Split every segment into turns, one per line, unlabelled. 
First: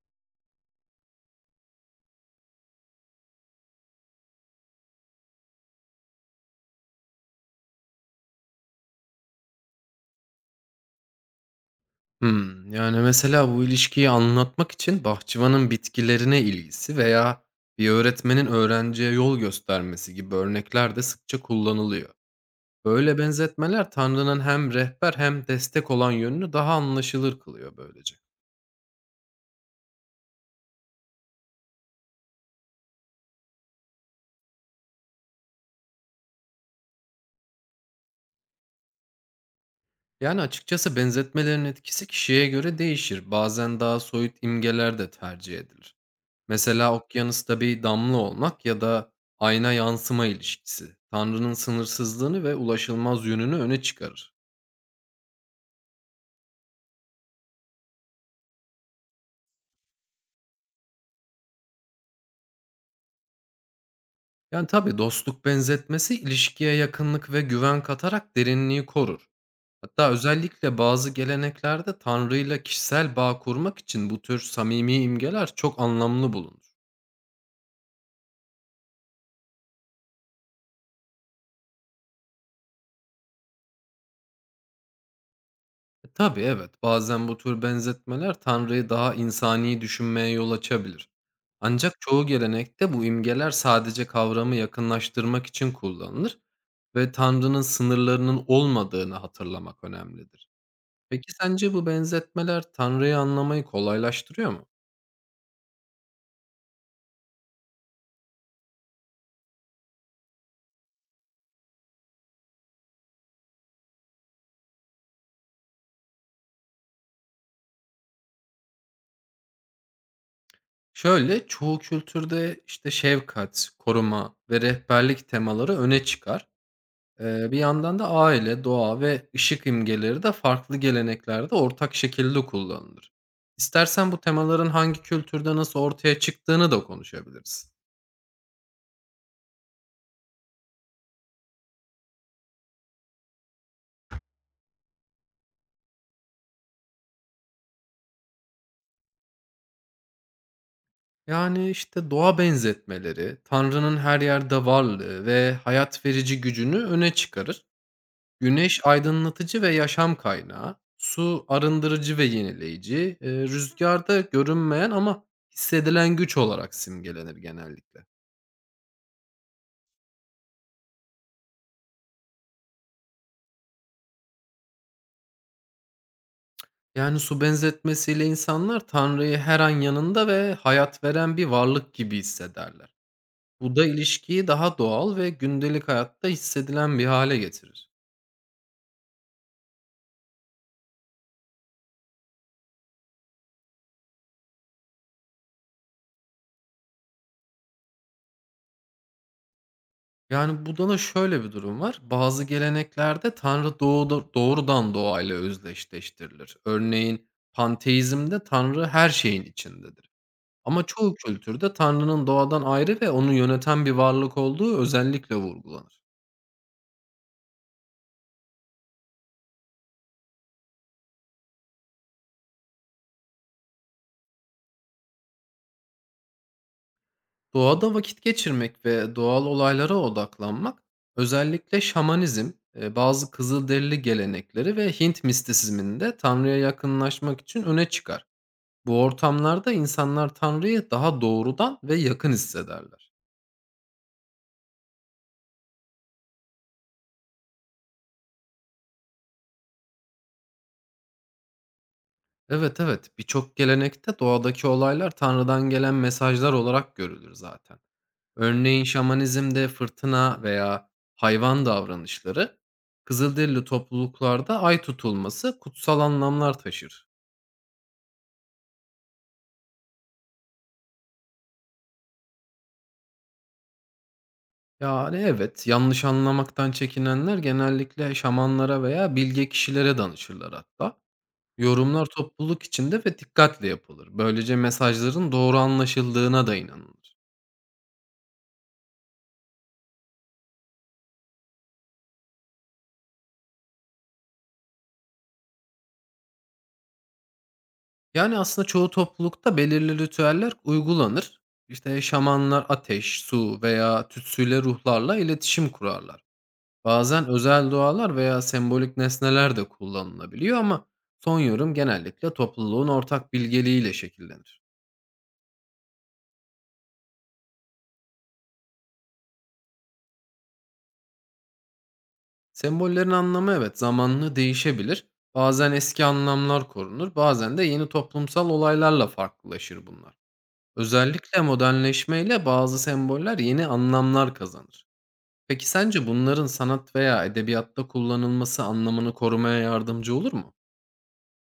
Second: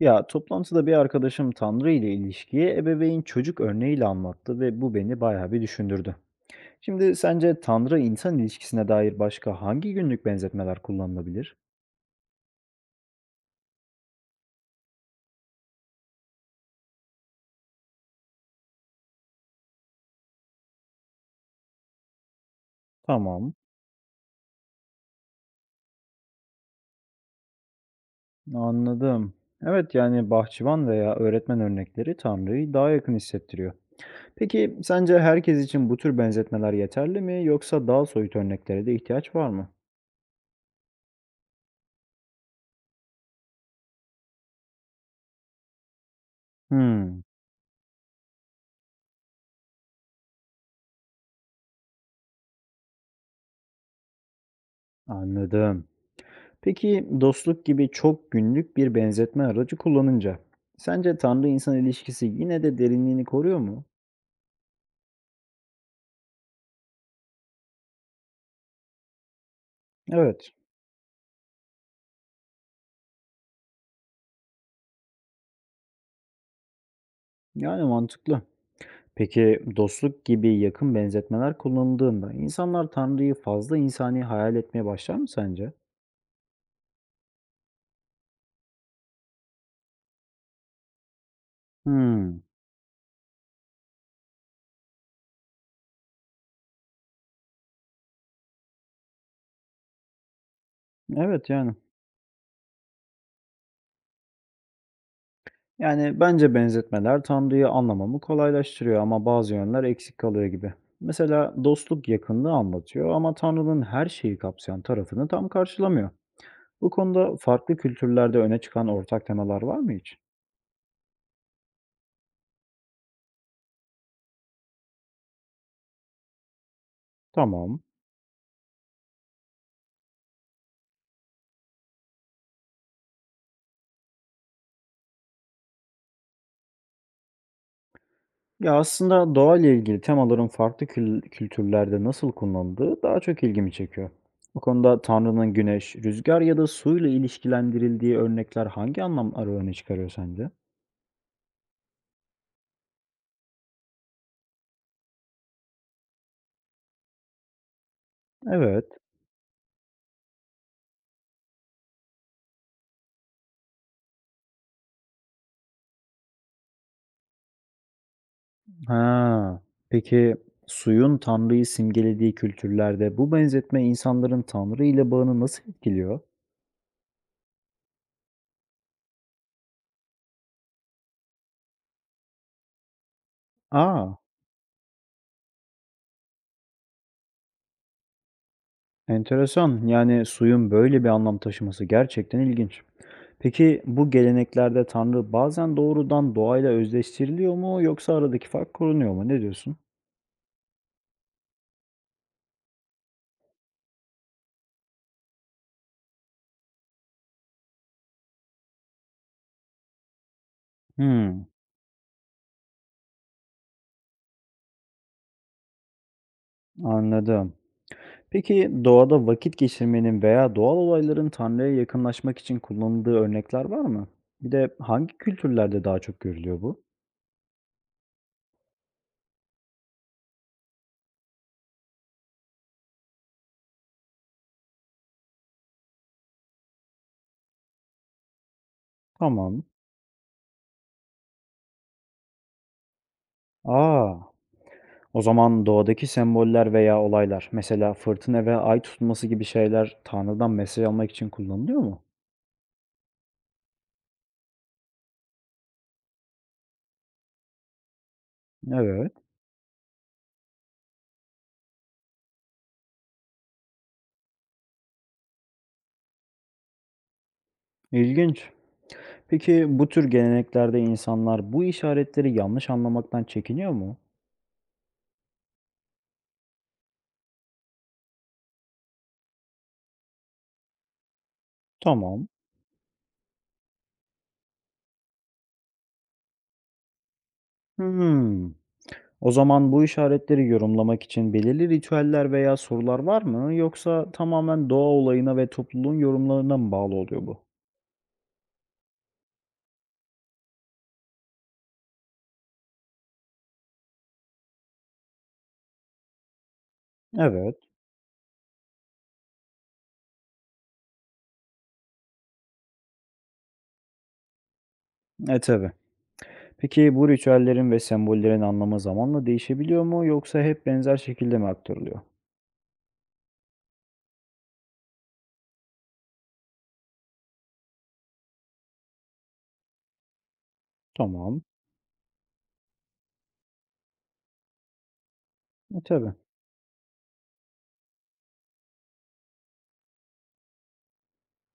Ya toplantıda bir arkadaşım Tanrı ile ilişkiyi ebeveyn çocuk örneğiyle anlattı ve bu beni bayağı bir düşündürdü. Şimdi sence Tanrı insan ilişkisine dair başka hangi günlük benzetmeler kullanılabilir?
Hımm. Yani, mesela bu ilişkiyi anlatmak için bahçıvanın bitkilerine ilgisi veya bir öğretmenin öğrenciye yol göstermesi gibi örnekler de sıkça kullanılıyor. Böyle
Tamam,
benzetmeler Tanrı'nın hem rehber hem destek olan yönünü daha anlaşılır kılıyor böylece.
anladım. Evet yani bahçıvan veya öğretmen örnekleri Tanrı'yı daha yakın hissettiriyor. Peki sence herkes için bu tür benzetmeler yeterli mi yoksa daha soyut örneklere de ihtiyaç var mı?
Yani, açıkçası benzetmelerin etkisi kişiye göre değişir. Bazen daha soyut imgeler de tercih edilir. Mesela
Hmm,
okyanusta bir damla olmak ya da ayna yansıma ilişkisi, Tanrı'nın sınırsızlığını ve ulaşılmaz yönünü öne çıkarır.
anladım. Peki dostluk gibi çok günlük bir benzetme aracı kullanınca sence Tanrı insan ilişkisi yine de derinliğini koruyor mu?
Yani, tabii dostluk benzetmesi ilişkiye yakınlık ve güven katarak derinliği korur. Hatta
Evet,
özellikle bazı geleneklerde Tanrı'yla kişisel bağ kurmak için bu tür samimi imgeler çok anlamlı bulunur.
yani mantıklı. Peki dostluk gibi yakın benzetmeler kullanıldığında insanlar Tanrı'yı fazla insani hayal etmeye başlar mı sence?
Tabii evet, bazen bu tür benzetmeler Tanrı'yı daha insani düşünmeye yol açabilir. Ancak çoğu
Hmm,
gelenekte bu imgeler sadece kavramı yakınlaştırmak için kullanılır ve Tanrı'nın sınırlarının olmadığını hatırlamak önemlidir. Peki
evet
sence
yani.
bu benzetmeler Tanrı'yı anlamayı kolaylaştırıyor mu?
Yani bence benzetmeler Tanrı'yı anlamamı kolaylaştırıyor ama bazı yönler eksik kalıyor gibi. Mesela dostluk yakınlığı anlatıyor ama Tanrı'nın her şeyi kapsayan tarafını tam karşılamıyor. Bu konuda farklı kültürlerde öne çıkan ortak temalar var mı hiç?
Şöyle, çoğu kültürde işte şefkat, koruma ve rehberlik temaları öne çıkar. Bir
Tamam.
yandan da aile, doğa ve ışık imgeleri de farklı geleneklerde ortak şekilde kullanılır. İstersen bu temaların hangi kültürde nasıl ortaya çıktığını da konuşabiliriz.
Ya aslında doğayla ilgili temaların farklı kültürlerde nasıl kullanıldığı daha çok ilgimi çekiyor. Bu konuda Tanrı'nın güneş, rüzgar ya da suyla ilişkilendirildiği örnekler hangi anlamları öne çıkarıyor sence?
Yani işte doğa benzetmeleri, Tanrı'nın her yerde varlığı ve hayat verici gücünü öne çıkarır. Güneş
Evet.
aydınlatıcı ve yaşam kaynağı, su arındırıcı ve yenileyici, rüzgar da görünmeyen ama hissedilen güç olarak simgelenir genellikle.
Ha. Peki suyun Tanrı'yı simgelediği kültürlerde bu benzetme insanların Tanrı ile bağını nasıl etkiliyor?
Yani su benzetmesiyle insanlar Tanrı'yı her an yanında ve hayat veren bir varlık gibi hissederler. Bu da
Aa,
ilişkiyi daha doğal ve gündelik hayatta hissedilen bir hale getirir.
enteresan. Yani suyun böyle bir anlam taşıması gerçekten ilginç. Peki bu geleneklerde Tanrı bazen doğrudan doğayla özdeştiriliyor mu yoksa aradaki fark korunuyor mu? Ne diyorsun?
Yani, burada da şöyle bir durum var. Bazı geleneklerde Tanrı doğuda doğrudan doğayla özdeşleştirilir. Örneğin panteizmde Tanrı her şeyin içindedir. Ama çoğu
Hmm,
kültürde Tanrı'nın doğadan ayrı ve onu yöneten bir varlık olduğu özellikle vurgulanır.
anladım. Peki doğada vakit geçirmenin veya doğal olayların Tanrı'ya yakınlaşmak için kullanıldığı örnekler var mı? Bir de hangi kültürlerde daha çok görülüyor bu?
Doğada vakit geçirmek ve doğal olaylara odaklanmak özellikle şamanizm, bazı Kızılderili gelenekleri ve Hint mistisizminde Tanrı'ya yakınlaşmak için öne çıkar. Bu
Tamam.
ortamlarda insanlar Tanrı'yı daha doğrudan ve yakın hissederler.
Aa, o zaman doğadaki semboller veya olaylar, mesela fırtına ve ay tutulması gibi şeyler Tanrı'dan mesaj almak için kullanılıyor mu?
Evet evet, birçok gelenekte doğadaki olaylar Tanrı'dan gelen mesajlar olarak görülür zaten. Örneğin
Evet,
şamanizmde fırtına veya hayvan davranışları, Kızılderili topluluklarda ay tutulması kutsal anlamlar taşır.
İlginç. Peki bu tür geleneklerde insanlar bu işaretleri yanlış anlamaktan çekiniyor mu?
Yani evet, yanlış anlamaktan çekinenler genellikle şamanlara veya bilge kişilere danışırlar hatta. Yorumlar
Tamam.
topluluk içinde ve dikkatle yapılır. Böylece mesajların doğru anlaşıldığına da inanılır.
Hmm. O zaman bu işaretleri yorumlamak için belirli ritüeller veya sorular var mı? Yoksa tamamen doğa olayına ve topluluğun yorumlarına mı bağlı oluyor bu?
Yani aslında çoğu toplulukta belirli ritüeller uygulanır. İşte şamanlar ateş, su veya tütsüyle ruhlarla iletişim kurarlar. Bazen
Evet.
özel dualar veya sembolik nesneler de kullanılabiliyor ama son yorum genellikle topluluğun ortak bilgeliğiyle şekillenir.
E tabii. Peki bu ritüellerin ve sembollerin anlamı zamanla değişebiliyor mu? Yoksa hep benzer şekilde mi aktarılıyor?
Sembollerin anlamı evet zamanlı değişebilir. Bazen eski anlamlar korunur, bazen de yeni toplumsal olaylarla farklılaşır bunlar. Özellikle
Tamam.
modernleşmeyle bazı semboller yeni anlamlar kazanır. Peki
E
sence
tabii.
bunların sanat veya edebiyatta kullanılması anlamını korumaya yardımcı olur mu?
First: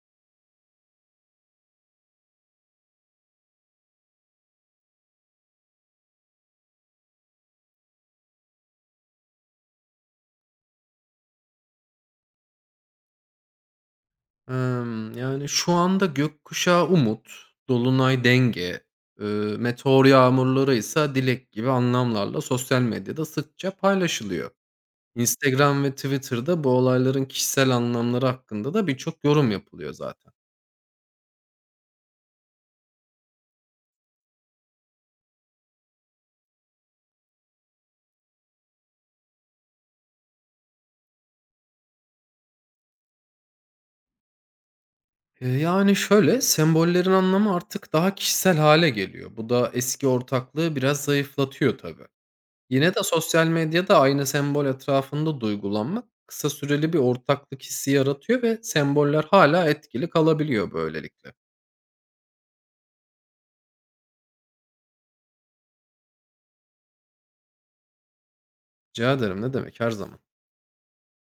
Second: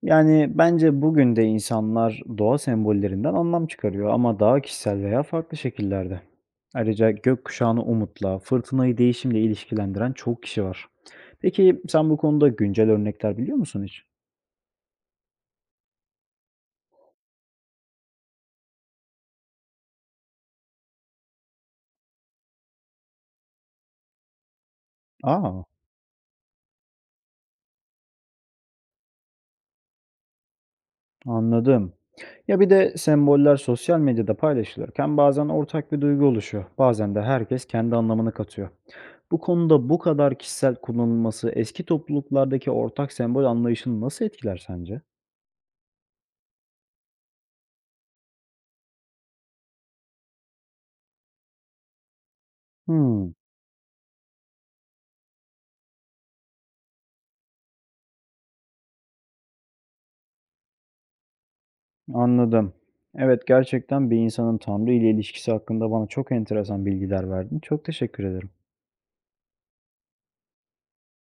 Yani, bence bugün de insanlar doğa sembollerinden anlam çıkarıyor ama daha kişisel veya farklı şekillerde. Ayrıca gökkuşağını umutla, fırtınayı değişimle ilişkilendiren çok kişi var. Peki sen bu konuda güncel örnekler biliyor musun hiç?
Yani şu anda gökkuşağı umut, dolunay denge, meteor yağmurları ise dilek gibi anlamlarla sosyal medyada sıkça paylaşılıyor.
Aa,
Instagram ve Twitter'da bu olayların kişisel anlamları hakkında da birçok yorum yapılıyor zaten.
anladım. Ya, bir de semboller sosyal medyada paylaşılırken bazen ortak bir duygu oluşuyor. Bazen de herkes kendi anlamını katıyor. Bu konuda bu kadar kişisel kullanılması eski topluluklardaki ortak sembol anlayışını nasıl etkiler sence?
Yani şöyle, sembollerin anlamı artık daha kişisel hale geliyor. Bu da eski ortaklığı biraz zayıflatıyor tabii. Yine de
Hıı.
sosyal medyada aynı sembol etrafında duygulanmak kısa süreli bir ortaklık hissi yaratıyor ve semboller hala etkili kalabiliyor böylelikle.
Anladım. Evet, gerçekten bir insanın Tanrı ile ilişkisi hakkında bana çok enteresan bilgiler verdin. Çok teşekkür ederim.
Rica ederim, ne demek, her zaman.